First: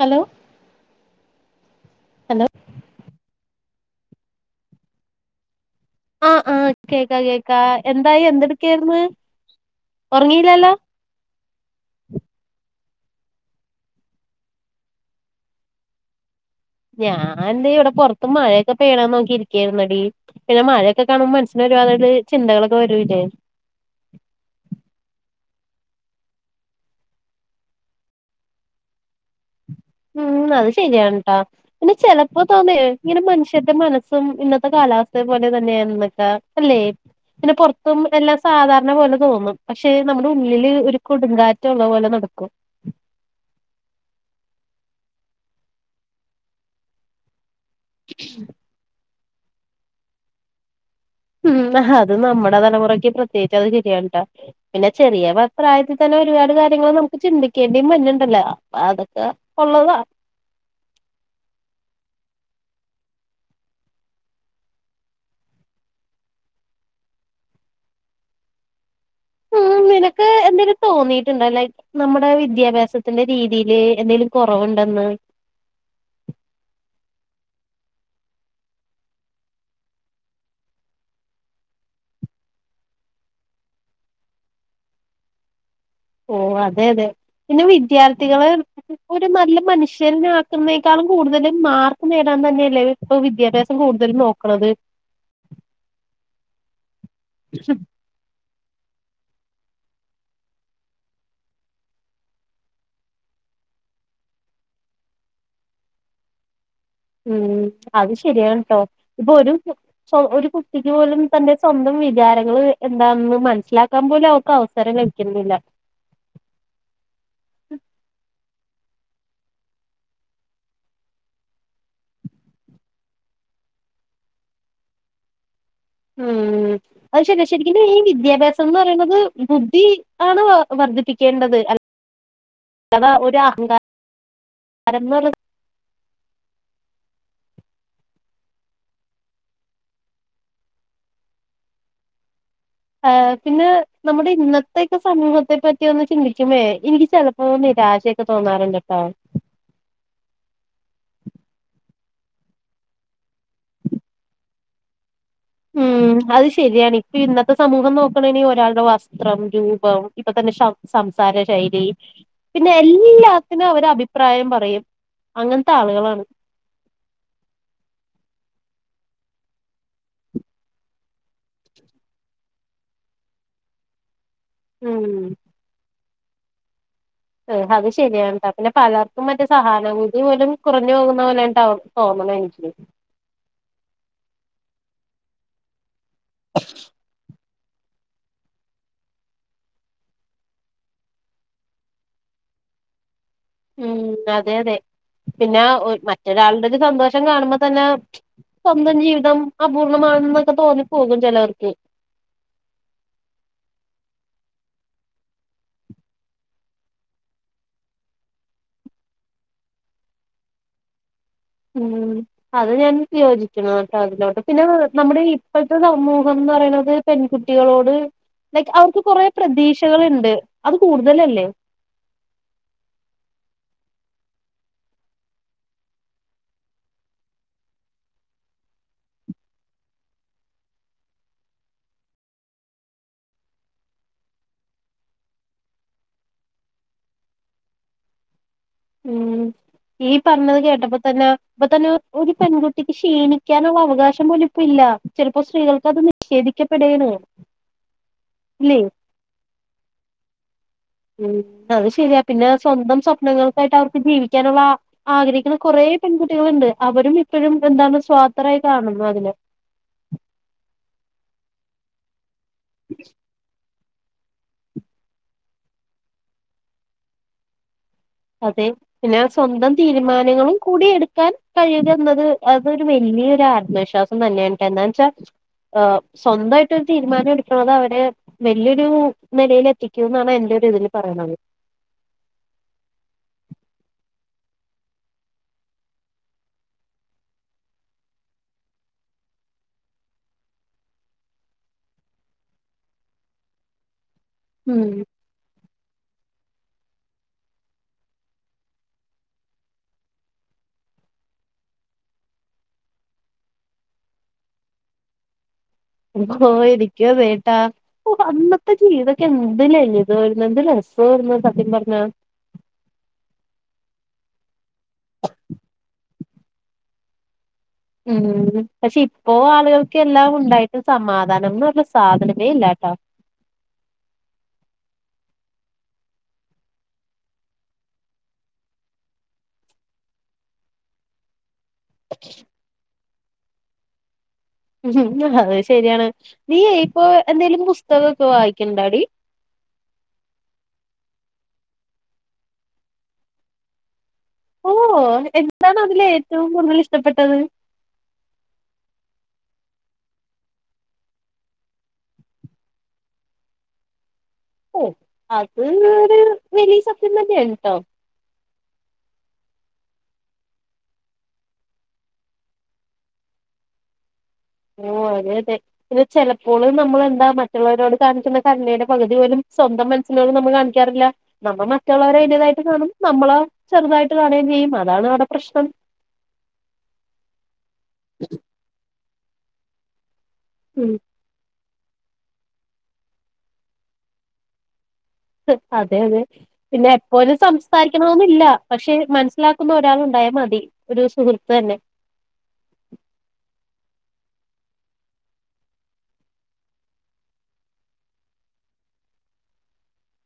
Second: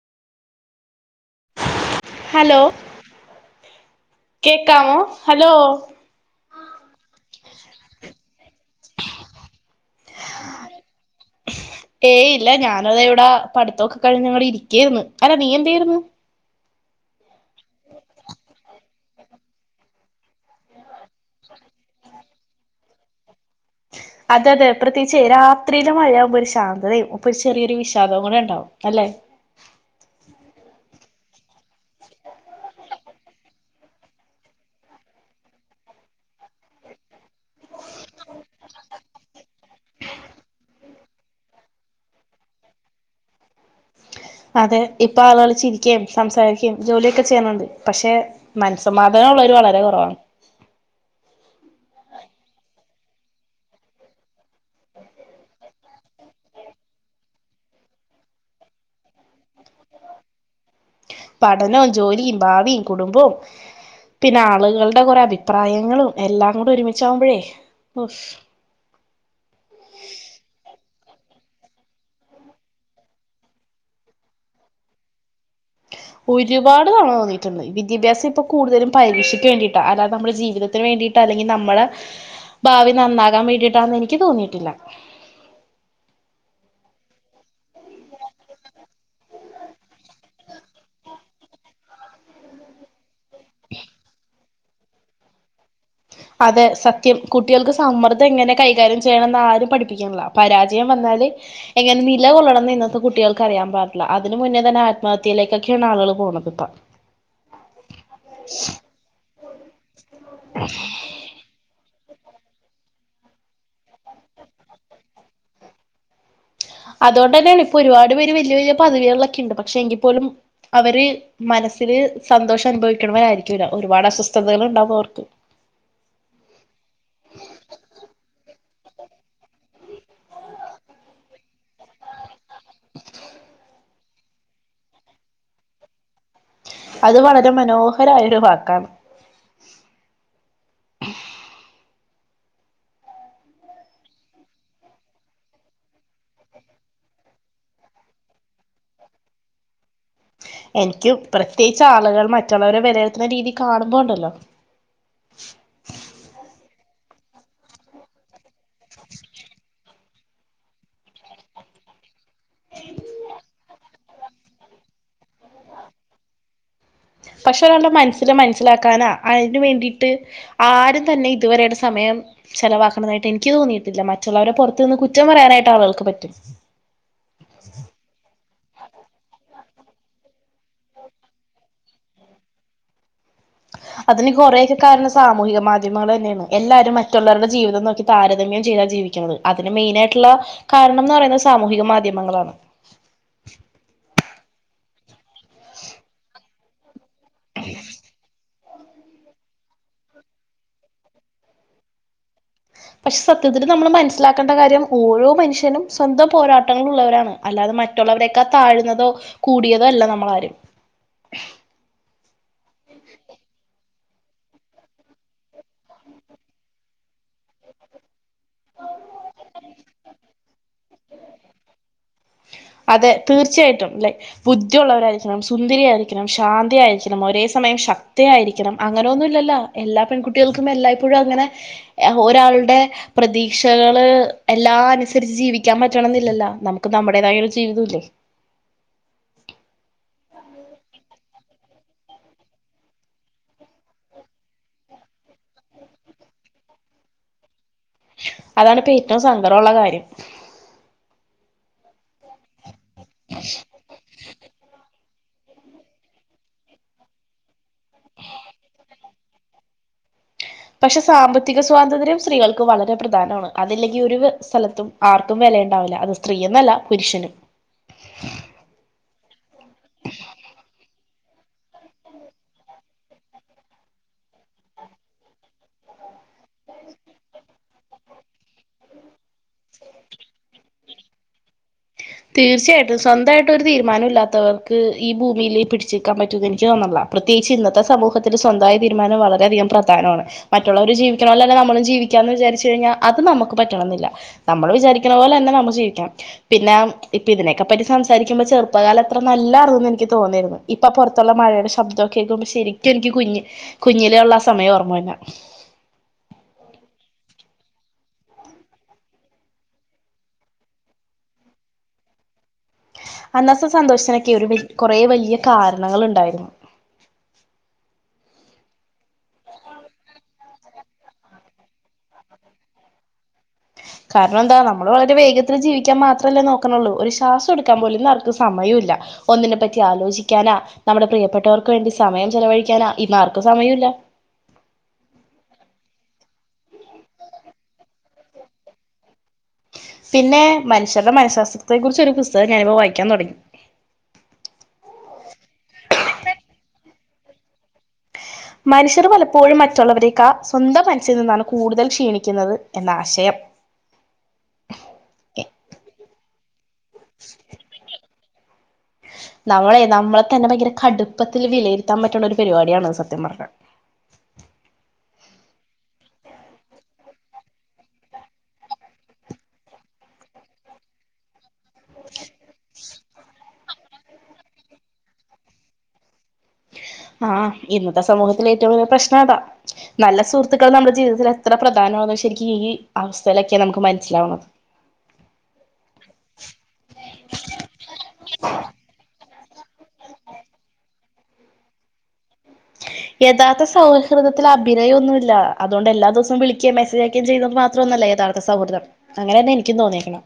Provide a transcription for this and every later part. Hello hello കേക്കാവോ hello ആ ആ കേക്കാ കേക്കാ എന്തായി എന്തെട്ക്കെര്ന്ന് ഒറങ്ങില്ലല്ലോ ഞാനിവിടെ പഠിത്തൊക്കെ കഴിഞ്ഞ് ഇവിടെ ഇരിക്കായിരുന്നു അല്ല നീ എന്തായിരുന്നു ഞാൻ തെ ഇവടെ പൊർത്ത് മഴയൊക്കെ പെയ്യ്ണെ നോക്കി ഇരിക്കായിര്ന്നെടി പിന്നെ മഴ ഒക്കെ കാണുമ്പോ മനസ്സിന് ഒരു അതായത് ചിന്തകളൊക്കെ വരു എ അതെ അതെ പ്രത്യേകിച്ച് രാത്രിയില് മഴയാകുമ്പോ ഒരു ശാന്തതയായിരിക്കും അപ്പൊ ഒരു ചെറിയൊരു വിഷാദവും കൂടെ ഉണ്ടാവും അല്ലെ ഉം അത് ശരിയാണ് ആ പിന്നെ ചെലപ്പോ തോന്നെ ഇങ്ങനെ മനുഷ്യര്ടെ മനസ്സും ഇന്നത്തെ കാലാവസ്ഥയെ പോലെ തന്നെയാ എന്നൊക്കാ അല്ലേ പിന്നെ പൊർത്തും എല്ലാം സാധാരണ പോലെ തോന്നും പക്ഷെ നമ്മുടെ ഉള്ളിൽ ഒര് കൊടും കാറ്റ് ഒള്ള പോലെ നടക്കും അതെ ഇപ്പ ആളുകൾ ചിരിക്കെയം സംസാരിക്കെയം ജോലിയൊക്കെ ചെയ്യ്ണ് ഇണ്ട് പക്ഷെ മൻസമാ [unintelligible] വളരെ കുറവാാണ് ഉം ആ അത് നമ്മുടെ തലമുറക്ക് പ്രത്യേകിച്ച് അത് ശരിയാണ് ട്ടോ പിന്നെ ചെറിയ പ്രാ പ്രായത്തിൽ തന്നെ ഒരുപാട് കാര്യങ്ങൾ നമുക്ക് ചിന്തിക്കേണ്ടിം വര്‌ണ് ഇണ്ടല്ലോ അപ്പ അതൊക്കെ ഒള്ളതാ പഠനും ജോലിയും ഭാവിയും കുടുംബവും പിന്നെ ആളുകളുടെ കുറെ അഭിപ്രായങ്ങളും എല്ലാം കൂടെ ഒരുമിച്ചാവുമ്പോഴേ ഔ ഉം നിനക്ക് എന്തെങ്കിലും തോന്നിട്ട് ഇണ്ടോ ലൈക്ക് നമ്മുടെ വിദ്യാഭ്യാസത്തിന്റെ രീതിയിൽ എന്തെലും കൊറവ് ഇണ്ടെന്ന് ഒരുപാട് തവണ തോന്നിയിട്ടുണ്ട് വിദ്യാഭ്യാസം ഇപ്പൊ കൂടുതലും പരീക്ഷയ്ക്ക് വേണ്ടിട്ടാ അല്ലാതെ നമ്മുളെ ജീവിതത്തിന് വേണ്ടിട്ടാ അല്ലെങ്കിൽ നമ്മുളെ ഭാവി നന്നാകാൻ വേണ്ടിട്ടാന്ന് എനിക്ക് തോന്നിട്ടില്ല ഓ അതെ അതെ പിന്നെ വിദ്യാർത്ഥികളെ ഒരു നല്ല മനുഷ്യനാക്കുന്നതിനേക്കാളും കൂടുതലും മാർക്ക് നേടാൻ തന്നെയല്ലേ ഇപ്പ വിദ്യാഭ്യാസം കൂടുതല് നോക്ക് ക്കണത് അതെ സത്യം കുട്ടികൾക്ക് സമ്മർദ്ദം ങ്ങനെ കൈകാര്യം ചെയ്യണംന്ന് ആരും പഠിപ്പിക്ക്ള്ള പരാജയം വന്നാല് എങ്ങനെ നില കൊള്ളണംന്ന് ഇന്നത്തെ കുട്ട്യാൾക്ക് അറിയാൻ പാടില്ല അതിന് മുന്നേ തന്നെ ആത്മഹത്യയിലേക്കൊക്കെയാണ് ആളുകള് പോണത് ഇപ്പ ഉം അത് ശെരിയാണ് ട്ടോ ഇപ്പൊ ഒരു സോ ഒരു കുട്ടിക്ക് പോലും പ്പ എന്തേലും സ എന്തും വിചാരങ്ങള് എന്താന്ന് മനസ്സിലാക്കാൻ പോലും അവക്ക് അവസരം ലഭിക്കുന്നില്ല അതുകൊണ്ട് തന്നേണ് ഇപ്പൊ ഒരുപാടെപോരെ വലിയ വലിയ പദവികളെക്കെണ്ട് പക്ഷെ എങ്കി പ്പോലും അവര് മനസ്സില് സന്തോഷം അനുഭവിക്കണവരായിരിക്കുല്ല ഒരുപാട് അസ്വസ്ഥതകൾ ഉണ്ടാാവും അവർക്ക് ഉം അത് ശരിയാ ശരിക്കിനും ഈ വിദ്യാഭ്യാസ എന്ന് പറയുന്നത് ബുദ്ധി ആണ് വർദ്ധിപ്പിക്കേണ്ടത് അല്ല അത ഒരു അഹങ്കാ അരന്നൂറ് അത് വളരെ മനോഹരായ ഒരു വാക്കാണ് ആ പിന്നെ നമ്മുടെ ഇന്നത്തെക്കെ സമൂഹത്തെ പറ്റി ഒന്ന് ചിന്തിക്കുമേ എനിക്ക് ചെിലപ്പോ നിരാശയൊക്കെ തോന്നാറുണ്ട് ട്ടോ എനിക്ക് പ്രത്യേകിച്ച് ആ ആളുകൾ മറ്റുള്ളവരെ വിലയിരുത്തുന്ന രീതി കാണുമ്പോ ഉണ്ടല്ലോ ഉം അത് ശരിയാണ് ഇപ്പ ഇന്നത്തെ സമൂഹം നോക്കണിൽ ഒരാൾ വസ്ത്രം രൂപം ഇപ്പൊ തന്നെ സംസാര ശൈലി പിന്നെ എല്ലാത്തിനും അവര് അഭിപ്രായം പറയും അങ്ങനത്തെ ആളുകളാണ്. പക്ഷെ ഒരാളുടെ മനസ്സില് മനസ്സിലാക്കാന അതിന് വേണ്ടിട്ട് ആരും തന്നെ ഇതുവരെയിട്ട് സമയം ചെലവാക്കണതായിട്ട് എനിക്ക് തോന്നിയിട്ടില്ല മറ്റ ള്ളവരെ നിന്ന് കുറ്റം ഉം പറയാനട്ട് ആൾക്ക് പറ്റും. ത്തി അത് ശരിയാണ്ട. പിന്നെ പലർക്കും മറ്റേ സഹാനഭൂതി പോലും കുറഞ്ഞു പോകുന്ന പോലെയ തോന്നണ എനിക്ക് അതിന് കൊറെയക്കെ കാരണം സാമൂഹികമാധ്യ ദ്ധ്യമങ്ങൾ തന്നെയാണ് എല്ലാരും മറ്റുള്ളരുടെ ജീവിതം നോക്കി താരതമ്യം ചെയ്താ ജീവിക്കുന്നത് അതിന് മെയിന ആയിട്ടുള്ള കാരണം എന്ന് പറയുന്നത് സാമൂഹിക മാധ്യമങ്ങളാണ് ഉം അ അതെ അതെ പിന്നെ മറ്റൊരാളുടെ ഒരു സന്തോഷ കാണുമ്പോ തന്നെ സ്വന്തം ജീവിതം അപൂർണമാണെന്നൊക്കെ തോന്നിപ്പോകും ചിലവർക്ക് പക്ഷെ സത്യത്തിൽ നമ്മൾ മനസ്സിലാക്കേണ്ട കാര്യം ഓരോ മനുഷ്യനും സ്വന്തം പോരാട്ടങ്ങളൾ ഉള്ളവരാണ് അല്ലാതെ മറ്റുള്ളവരക്കാ താഴ്ന്നതോ കൂടിയതോ അല്ല നമ്മളാരും. ഉ അത് ഞാൻ യോജിക്കണു ട്ടോ അതിലോട്ട് പിന്നെ നമ്മുടെ ഇപ്പോഴത്തെ സമൂഹം എന്ന് പറയുന്നത് പെൺകുട്ടികളോട് ലൈക്ക് അവർക്ക് കൊറ പ്രതീക്ഷകളിണ്ട് അത് കൂടുതലല്ലേ അതെ തീർച്ചയായിട്ടും ലെ ബുദ്ധിയുള്ളവരായിരിക്കണം സുന്ദരിയായിരിക്കണം ശാന്തിയായിരിക്കണം ഒരേ സമയം ശക്തയായിരിക്കണം അങ്ങനെ ഒന്നുമല്ലല്ലോ എല്ലാ പെൺകുട്ടികൾക്കും എല്ലായ്പ്പോഴും അങ്ങനെ ഒരാളുടെ പ്രതീക്ഷകള് എല്ലാം അനുസരിച്ച് ജീവിക്കാൻ പറ്റണം എന്നില്ലല്ലോ നമുക്ക് നമ്മുടേതായ ജീവിതല്ലേ ഉം ഈ പറഞ്ഞത് കേട്ടപ്പോ തന്നെ ഇപ്പൊ തന്നെ ഒരു പെൺകുട്ടിക്ക് ക്ഷീണിക്കാനുള്ള അവകാശം പോലിപ്പില്ല ചിലപ്പോ സ്ത്രീകൾക്ക് അത് നിഷേധിക്കപ്പെടേണ് ഇല്ലേ അതണിപ്പ ഏറ്റവും സങ്കടമുള്ള കാര്യം ഉം അത് ശരിയാ പിന്നെ സ്വന്തം സ്വപ്നങ്ങൾക്കായിട്ട് അവർക്ക് ജീവിക്കാനുള്ള ആഗ്രഹിക്കുന്ന കുറേ പെൺകുട്ടികളുണ്ട് അവരും ഇപ്പഴും എന്താണ് സ്വാർതരായി കാണുന്നു അതിന് പക്ഷെ സാമ്പത്തിക സ്വാതന്ത്ര്യം സ്ത്രീകൾക്ക് ക്ക് വളരെ പ്രധാനമാണ് അതില്ലെങ്കി ഒരു സ്ഥലത്തും ആർക്കും വെലയുണ്ടാവില്ല അത് സ്ത്രീ എന്നല്ല പുരുഷനും അതെ പിന്നെ കാൻ കഴിയുക എന്നത് അതൊരു വലിയൊരു ആത്മവിശ്വാസം തന്നെയാണ് ട്ടാ എന്താന്ന് വച്ചാൽ സ്വന്തായി ട്ടൊരു തീരുമാനം എടുക്കണത് അവര് വല്യൊരു നിലയിൽ എത്തിക്കും എന്നാണ് എന്റെ ഒരു ഇതില് പറയണത് തീർച്ചയായിട്ടും സ്വന്തായിട്ടൊ ഒരു തീരുമാനം ഇല്ലാത്തവർക്ക് ഈ ഭൂമിയിൽ പിടിച്ച് നിൽക്കാൻ പറ്റും എന്ന് എനിക്ക് തോന്നില്ല പ്രത്യേകിച്ച് ഇന്നത്തെ സമൂഹത്തിൽ സ്വന്തായ തീരുമാനം വളരെയധികം പ്രധാനമാണ് മറ്റുള്ളവര് ജീവിക്കണ പോലെ തന്നെ നമ്മളും ജീവിക്കാ എന്ന് വിചാരിച്ച് കഴിഞ്ഞാൽ അത് നമുക്ക് പറ്റണംന്നില്ല നമ്മള് ഉം വിചാരിക്ണ പോലെ തന്നെ നമ്മൾ ജീവിക്കണം പിന്നെ ഇപ്പൊ ഇതിനൊക്കെ പറ്റി സംസാരിക്കുമ്പോ ചെറുപ്പകാലം അത്ര നല്ലായിരുന്നുന്ന് എനിക്ക് തോന്നിയിരുന്നു ഇപ്പൊ പൊറത്തുള്ള മഴയുടെ ശബ്ദമൊക്കെ കേക്കുമ്പോ ശരിക്കും എനിക്ക് കുഞ് കുഞ്ഞിലേ ഉള്ള ആ സമയം ഓർമ്മ വര് ന് ആ എനിക്കുഅതേ ട്ടാ ഓ അന്നത്തെ ജീവിതക്കെ എന്ത് ജീവിതവായിരുന്നു എന്ത് രസവായിരുന്നു സത്യം പറഞ്ഞാ അന്നത്തെ സന്തോഷത്തിനൊക്കെ ഒരു കൊറെ വലിയ കാരണങ്ങള്ണ്ടായിരുന്നു ഉം പക്ഷെ ഇപ്പോ ആളുകൾക്ക് എല്ലാം ഉണ്ടായിട്ട് സമാധാ ന്ന് പറഞ്ഞ സാധനമേ ഇല്ലാട്ടോ കാരണം എന്താ നമ്മള് വളരെ വേഗത്തിൽ ജീവിക്കാൻ മാത്രല്ലേ നോക്കണള്ളൂ ഒരു ശ്വാസം എടുക്കാൻ പോലുംന്ന അവർക്ക് സമയമില്ല ഒന്നിനെ പറ്റി ആലോചിക്കാനാ നമ്മുടെ പ്രിയപ്പെട്ടവർ ക്ക് വേണ്ടി സമയം ചലവഴിക്കാനാ ഇന്ന് ആർക്കും സമയമില്ല അത് ശരിയാണ് നീ ഇപ്പൊ എന്തേലും പുസ്തകമൊക്കെ വായിക്കണ്ടോടി പിന്നെ മനുഷ്യരുടെ മനഃശാസ്ത്രത്തെ കുറിച്ച ഒരു പുസ്തകം ഞാനിപ്പം വായിക്കാൻ തുടങ്ങി ഓ എന്താണ് അതില് ഏറ്റവും കൂടുതൽ ഇഷ്ടപ്പെട്ടത് മനുഷ്യർ പലപ്പോഴും മറ്റുള്ളവരേക്കാ സ്വന്തം മനസ്സിൽ നിന്നാണ് കൂടുതൽ ക്ഷീണിക്കുന്നത് എന്ന ആശയം ഓ അത് ഒര് വലിയ സത്യം തന്നെയാണ് ട്ടോ നമ്മളെ നമ്മളെ തന്നെ ഭയങ്കര കടുപ്പത്തിൽ വിലയിരുത്താൻ പറ്റ്ണ ഒരു പരിപാടിയാണ് സത്യം പറഞ്ഞാ ഓ അതെ അതെ ഇത് ചെലപ്പോൾ നമ്മൾെന്താ മറ്റുള്ളവരോട് കാണിക്കുന്ന കരുണയുടെ പകുതി പോലും സ്വന്തം മനസ്സിനോട് നമ്മൾ കാണിക്കാറില്ല നമ്മൾ മറ്റുള്ളവരെ അയ്ൻൻ്റതായിട്ട് കാണും നമ്മളോ ചെറുതായിട്ട് കാണേം ചെയ്യും അതാണ് അവിടെ പ്രശ്നം ആഹ് ഇന്നത്തെ സമൂഹത്തിൽ ഏറ്റവും വലിയ പ്രശ് ആതാ നല്ല സുഹത്തുക്കൾ ഉം നമ്മുടെ ജീവിത്തിൽ എത്ര പ്രധാനമാ ശരിക്കും ഈ അവസ്ഥയിലൊക്കെ നമുക്ക് മനസ്സിലാവുന്നത് അതെ അതെ പിന്നെ എപ്പോലും സംസാരിക്കണമന്നില്ല പക്ഷെ മ മനസിലാക്കുന്ന ഒരാൾ ഉണ്ടായൽ മതി ഒരു സുഹൃത്ത് തന്നെ യഥാർത്ഥ സൗഹൃദത്തിൽ അഭിനയം ഒന്നുമല്ല അതുകൊണ്ട് എല്ലാ ദിവസവും വിളിക്ക മെസ്സേജ് ആക്കുകയും ചെയ്യുന്നത് മാത്രം ഒന്നുമല്ല യഥാർത്ഥ സൗഹൃദം അങ്ങനെ തന്നെ എനിക്കും തോന്നിയേക്കണെ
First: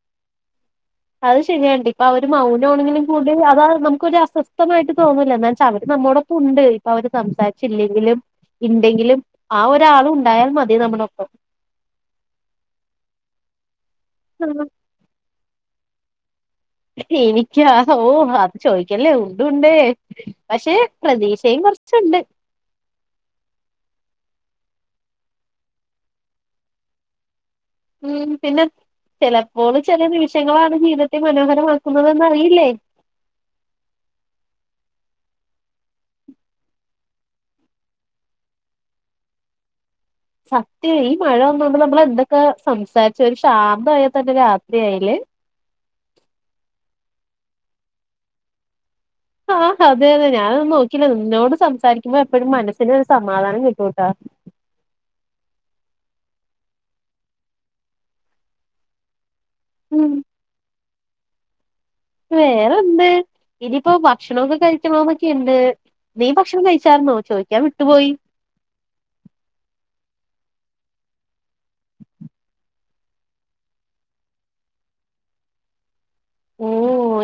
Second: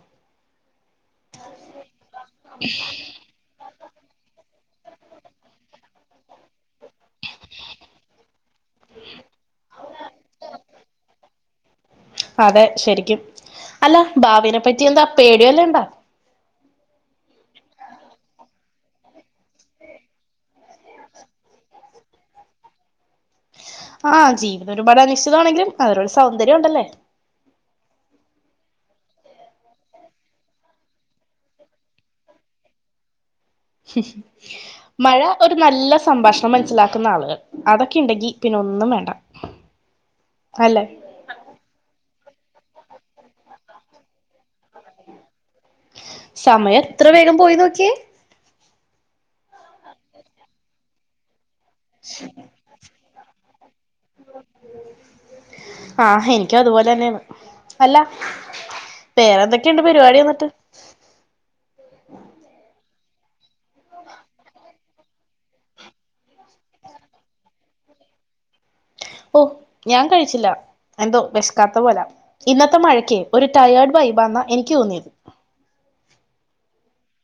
അത് ശരിയണ്ട് ഇപ്പൊ അവര് മൗനമാ ആണെങ്കിലും കൂടി അതാ നമുക്കൊരു അസ്ഥ ശക്തമായിട്ട് തോന്നുന്നില്ല എന്നാ വച്ചാ അവര് നമ്മോടൊപ്പം ഉണ്ട് അപ്പ അവര് സംസാരിച്ചില്ലെങ്കിലും ഇണ്ടെങ്കിലും ആ ഒരാള് ഉണ്ടായാൽ മതി നമ്മളൊപ്പം അതെ ശരിക്കും അല്ല ഭാവിനെ പറ്റി എന്താ പേ ഇടല്ണ്ടാ എനിക്കാ ഓ അത് ചോയിക്കല്ലേ ടുണ്ടേ പക്ഷെ പ്രതീക്ഷയും കുറച്ചുണ്ട് ആ ജീവിതം ഒരുപാട് അനിശ്ചിതമാണെങ്കിലും അതിനൊരു സൗന്ദര്യം ഉണ്ടല്ലേ ഉം പിന്നെ ചിലപ്പോൾ ചില നിമിഷങ്ങളാണ് ജീവിതത്തെ മനോഹരമാക്കുന്നതെന്ന്റിയില്ലേ മഴ ഒരു നല്ല സംഭാഷണം മനസ്സിലാക്കുന്ന ആളുകൾ അതൊക്കെ ഉണ്ടെങ്കി പിന്നെ ഒന്നും വേണ്ട അല്ലെ സത്യം ഈ മഴ വന്നൊണ്ട് നമ്മള് എന്തൊ ഒക്ക സംസാരിച്ച ഒരു ശാന്തമായാൽ തന്നെ രാത്രിയായാല് സമയം എത്ര വേഗം പോയി നോക്കിയേ ആ അതെ അതെ ഞാനൊന്നും നോക്കില്ല നിന്നോട് സ സംസാരിക്കുമ്പോ എപ്പോഴും മനസ്സിന് ഒരു സമാധാനം കിട്ടൂട്ടാ ആഹ് എനിക്കതുപോലെ തന്നെയാണ് അല്ല വേറെന്തൊക്ക ഇണ്ട് ഉം പരിപാടി എന്നിട്ട് വേറെന്ത് ഇനിയിപ്പോ ഭക്ഷണമൊക്കെ കഴിക്കണോന്നൊക്കെ ഉണ്ട് നീ ഭക്ഷണം കഴിച്ചരുന്നോ ചോദിക്കാൻ വിട്ടുപോയി ഓ് ഞാൻ കഴിച്ചില്ല എന്തോ വിശക്കാത്ത പോലെ ഇന്നത്തെ മഴക്ക് ഒരു ടയേർഡ് വൈബാന്ന എനിക്ക് തോന്നിയത് ഓ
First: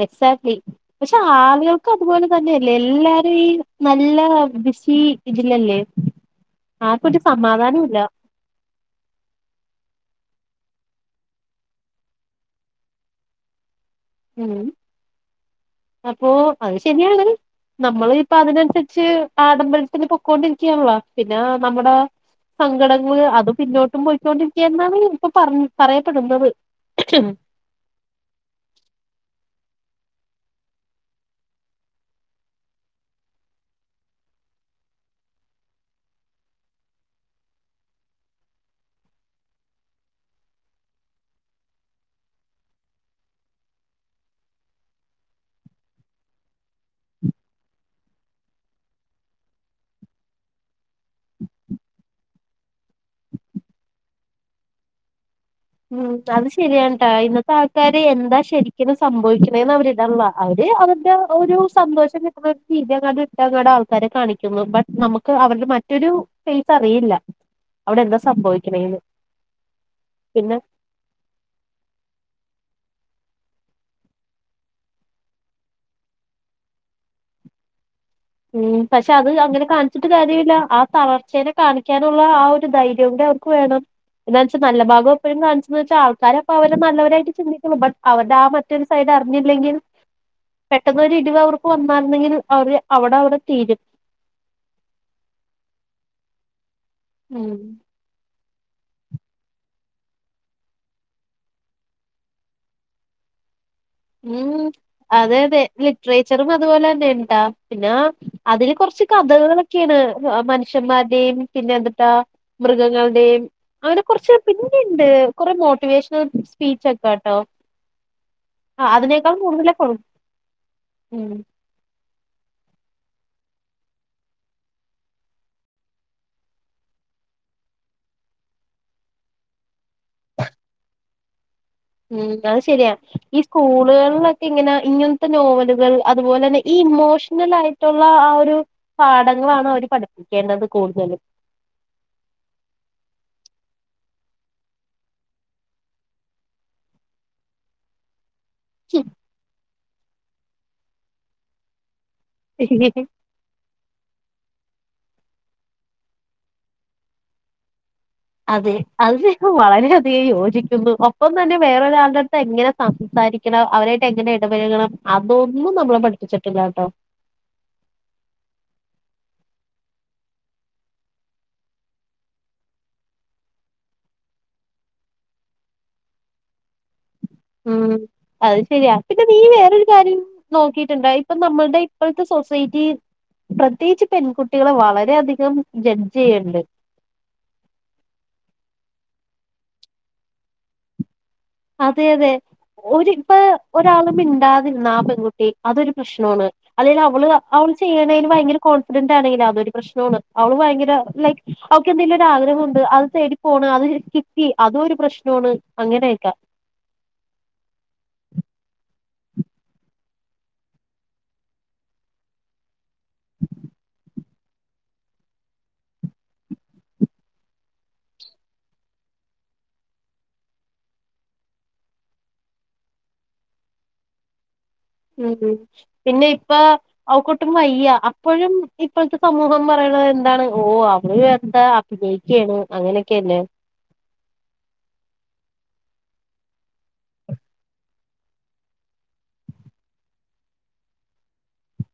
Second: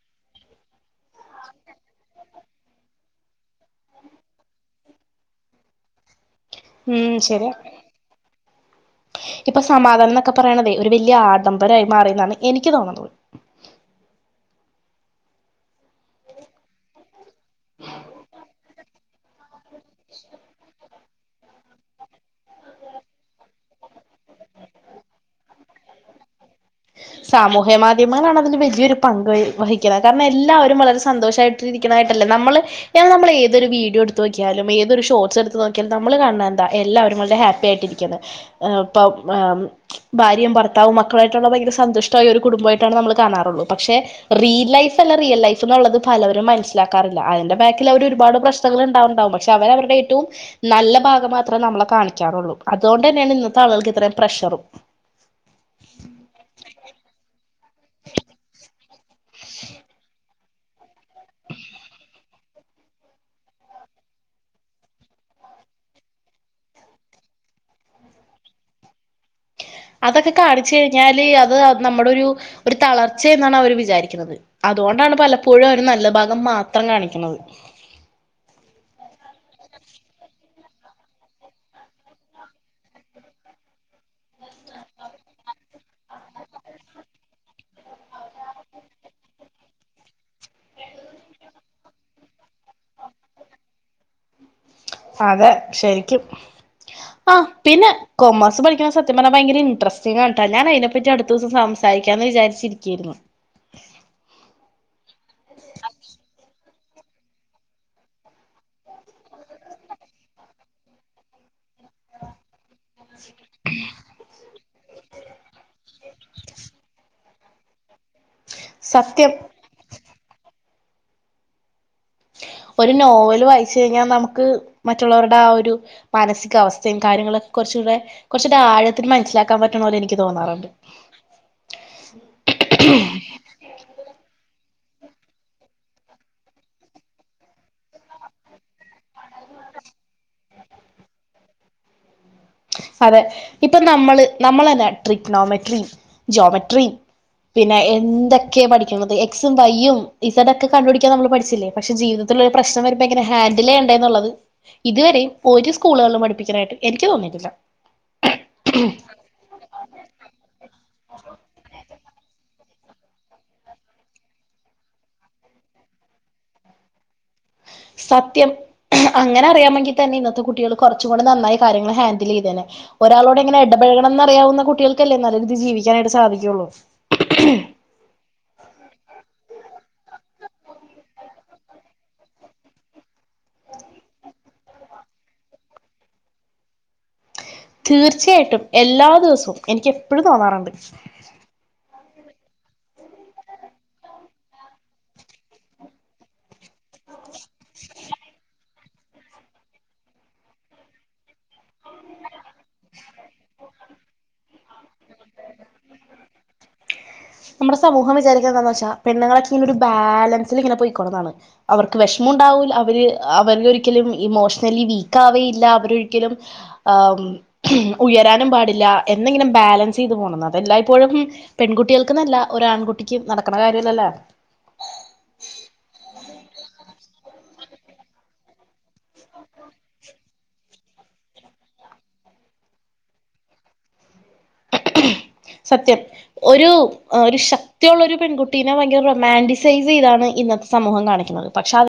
എക്സാക്ട്ലി പക്ഷെ ആളുകൾക്ക അതുപോലെ തന്നെയല്ലേ എല്ലാരും ഈ നല്ല ബിസി ഇതില്ലല്ലേ ഉം ശരി ഇപ്പൊ സമാധാന ക്കെ പറയണതേ ഒരു വലിയ ആഡംബരമായി മാറിന്നാണ് എനിക്ക് തോന്നുന്നത് ഉ അപ്പോ അത് ശരിയാണ് നമ്മള് ഇപ്പ അതിനനുസരിച്ച് അതിനനുസരിച്ച് പൊക്കോണ്ടിരിക്കയാണല്ലാ പിന്നെ നമ്മുടെ സങ്കടങ്ങള് അത് പിന്നോട്ടും പോയിക്കൊണ്ടിരിക്കന്നാണ് ഇപ്പൊ പറ പറയപ്പെടുന്നത് സാമൂഹ്യ മാധ്യമങ്ങളാണ് അതിന് വലിയൊരു പങ്ക് വഹിക്കണെ കാരണം എല്ലാവരും വളരെ സന്തോഷമായിട്ടിരിക്കണതായിട്ടല്ലേ നമ്മള് നമ്മൾ ഏതൊരു വീഡിയോ എടുത്ത് നോക്കിയാലും ഏതൊരു ഷോർട്സ് എടുത്തു നോക്കിയാലും നമ്മൾ കണ എന്താ എല്ലാവരും വളരെ ഹാപ്പി ആയിട്ടിരിക്കുന്ന ഇപ്പം ഭാര്യയും ഭർത്താവും മക്കളായി ഭയങ്കര സന്തുഷ്ടമായ ഒരു കുടുംബമായിട്ടാണ് നമ്മൾ കാണാറുള്ളൂ പക്ഷെ റീൽ ലൈഫ് അല്ല റിയൽ ലൈഫ് എന്നുള്ളത് പലരും മനസ്സിലാക്കാറില്ല അതിന്റെ ബാക്കിൽ അവര് ഒരുപാട് പ്രശ്നങ്ങൾ ഉണ്ടാവുണ്ടാവും പക്ഷെ അവര അവരുടെ ഏറ്റവും നല്ല ഭാഗം മാത്രമേ നമ്മളെ കാണിക്കാറുള്ളൂ അതുകൊണ്ട് തന്നെയാണ് ഇന്നത്തെ ആളുകൾക്ക് ഇത്രയും പ്രഷറും ഉം അത് ശ ശരിയാണ്ട്ടാ ഇന്നത്തെ ആൾക്കാര് എന്താ ശരിക്കിനു സംഭവിക്കുന്നേന്ന് അവര് ഇടൺല്ല അവര് [unintelligible] ഒരു സന്തോഷം കിട് [unintelligible] ആൾക്കാരെ കാണിക്കുന്നു ബട്ട് നമുക്ക് അവരുടെ മറ്റൊരു ഫേസ് അറിയില്ല അവിടെ എന്താ സംഭവിക്കണേന്ന് അതൊക്കെ പിന്നെ കാണിച്ചു കഴിഞ്ഞാല് അത് നമ്മുടൊരു ഒരു തളർച്ചയ എന്നാണ് അവര് വിചാരിക്കുന്നത് അതുകൊണ്ടാണ് പലപ്പോഴും അവര് നല്ല ഭാഗം മാത്രം കാണിക്കണത് ഉം പക്ഷെ അത് അങ്ങനെ കാണിച്ചിട്ട് കാര്യമില്ല ആ തളർച്ചേനെ കാണിക്കാനുള്ള ആ ഒരു ധൈര്യം കൂടി അവർക്ക് വേണം എന്നാന്ന് വെച്ചാൽ നല്ല ഭാഗം എപ്പോഴും കാണിച്ചന്ന് വച്ചാൽ ആൾക്കാരെ അപ്പ അവരെ നല്ലവരായിട്ട് ചിന്തിക്കുള്ളു ബട് അവരുടെ ആ മറ്റൊരു സൈഡ് അറിഞ്ഞില്ലെങ്കിൽ പെട്ടെന്നൊരു ഇടിവ് അവർക്ക് വന്നാരുന്നെങ്കിൽ അവര് അവിടെ അവിടെ തീരും അതെ ശരിക്കും ആഹ് ഉം പിന്നെ കോമ സ് പഠിക്കണ സത്യം പറ ഭയങ്കര ഇൻട്രസ്റ്റിംഗാട്ടാ ഞാൻ അതിനെപ്പറ്റി അടുതീസ്സം സംസാരിക്കാന്ന് വിചാരിച്ചിരിക്കയായിരുന്നു ഉം അതെ അതെ ലിറ്ററേച്ചറും അതുപോലെ തന്നെ ഉണ്ടാ പിന്നെ അതില് കുറച്ച് കഥകകളൊക്കെയാണ് മനുഷ്യന്മാരുടെയും പിന്നെ എന്തട്ടാ മൃഗങ്ങളുടെയും അങ്ങനെ കുറച്ച് പിന്നെ ഉണ്ട് കുറെ മോട്ടിവേഷണൽ സ്പീച്ച് ഒക്കെ [unintelligible] ആ സത്യം അതിനേക്കാൾ കൂടുതല കൊടു ഉം ഒരു നോവല് വായിച്ചു കഴിഞ്ഞാൽ നമുക്ക് മറ്റുള്ളവരുടെ ആ ഒരു മാനസിക അവസ്ഥയും കാര്യങ്ങളൊക്കെ കുറച്ചുകൂടെ കുറച്ച ആഴത്തിന് മനസ്സിലാക്കാൻ പറ്റണലെ എനിക്ക് തോന്നാറുണ്ട് ഉം അത് ശരിയാ ഈ സ്കൂളുകളിലൊക്കെ ഇങ്ങനെ ഇങ്ങനത്തെ നോവലുകൾ അതുപോലെന്നെ ഈ ഇമോഷണൽ ആയിട്ടുള്ള ആ ഒരു പാഠങ്ങളാണ് അവര് പഠിപ്പിക്കേണ്ടത് കൂടുതലും അതെ ഇപ്പൊ നമ്മള് നമ്മൾന്നെ ട്രിപനോമെട്രി ജോമെട്രി പിന്നെ എന്തൊ കെ പഠിക്കുന്നത് എക്സും വൈയ്യും ഇസടോക്കെ കണ്ട് പിടിക്കാനമ്മള് പഠിച്ചില്ലേ പക്ഷെ ജീവിത ഇതിലെ പ്രശ്നം കൂടുതലും വരുമ്പോ എങ്ങനെ ഹാൻഡിലേയ്യേണ്ടേ എന്നുള്ളത് ഇതുവരെയും ഒരു സ്കൂളുകളിലും പഠിപ്പിക്കാനായിട്ട് എനിക്ക് തോന്നിയിട്ട ഇല്ല അതെ അത് ശെരിക്കും വളരെയധികം യോജിക്കുന്നു ഒപ്പം തന്നെ വേറൊരാളുടെ അടുത്ത് എങ്ങനെ സംസാരിക്കണം അവരായിട്ട് എങ്ങനെ ഇടപെഴകണം അതൊന്നും നമ്മളെ പഠിപ്പിച്ചിട്ടില്ലട്ടോ സത്യം അങ്ങനെ അറിയാമെങ്കിൽ തന്നെ ഇന്നത്തെ കുട്ടികൾ കുറച്ചും കൂടി നന്നായി കാര്യങ്ങൾ ഹാൻഡിൽ ചെയ്തേനെ ഒരാളോട് ഇങ്ങനെ ഇടപഴകണംന്ന് അറിയാവുന്ന കുട്ടികൾക്കല്ലേ നല്ല രീതിൽ ജീവിക്കാനായിട്ട് സാധിക്കുള്ളു ഉം അത് ശരി യ പിന്നെ നീ വേറൊരു കാര്യം നോക്കിട്ടുണ്ട ഇപ്പൊ നമ്മളുടെ ഇപ്പോഴത്തെ സൊസൈറ്റി പ്രത്യേകിച്ച് പെൺകുട്ടികളെ വളരെയധികം ജഡ്ജ് ചെയ്യണ്ട് തീർച്ചയായിട്ടും എല്ലാ ദിവസവും എനിക്ക് എപ്പോഴും തോന്നാറുണ്ട് അതെ അതെ ഒരു ഇപ്പൊ ഒരാളും മിണ്ടാതിരുന്ന ആ പെൺകുട്ടി അതൊരു പ്രശ്നാണ് അതായത് അവള് അവള് ചെയ്യുണെന് ഭയങ്കര കൊന് [unintelligible] ആണെങ്കിൽ അതൊരു പ്രശ്നാണ് അവള് ഭയങ്കര ലൈക്ക് അവക്ക് എ ന്തെലും ഒരു ആഗ്രഹം ണ്ട് അയ് തെടിപോണ് അത് കിട്ടി അതും ഒരു പ്രശ്നോ ആണ് അങ്ങനെ ഒക്കെ നമ്മുടെ സമൂഹം വിചാരിക്ക എന്താന്ന് വെച്ചാ പെണ്ണുങ്ങളൊക്കെ ഇങ്ങനെ ഒരു ബാലൻസിൽ ഇങ്ങനെ പോയിക്കോണംന്നാണ് അവർക്ക് വെഷമം ഉണ്ടാവുലാ അവര് അവര് ഒരിക്കലും ഇമോഷണലി വീക്ക് ആവേയില്ല അവരൊരിക്കലും ആ ഉയരാനും പാടില്ല എന്നാ ഇങ്ങനെ ബാലൻസ് ചെയ്ത് പോണംന്നാ അതെ എല്ലായിപ്പോഴും പെൺകുട്ടികൾക്ക് ന [unintelligible] പിന്നെ ഇപ്പ അവക്ക് ഒട്ടും വയ്യാ അപ്പഴും ഇപ്പൾത്ത സമൂഹം പറയ്ണതെന്താണ് ഓ അ [unintelligible] എന്താ അഭിനയിക്കേണ് അങ്ങനെയൊക്കെയല്ലേ സത്യം ഒരു ഒരു ശക്തിയുള്ള ഒരു പെൺകുട്ടീനെ ഭയങ്കര റൊമാന്റിസൈസ് ചെയ്താണ് ഇന്നത്തെ സമൂഹം കാണിക്കുന്നത് പക്ഷെ അത്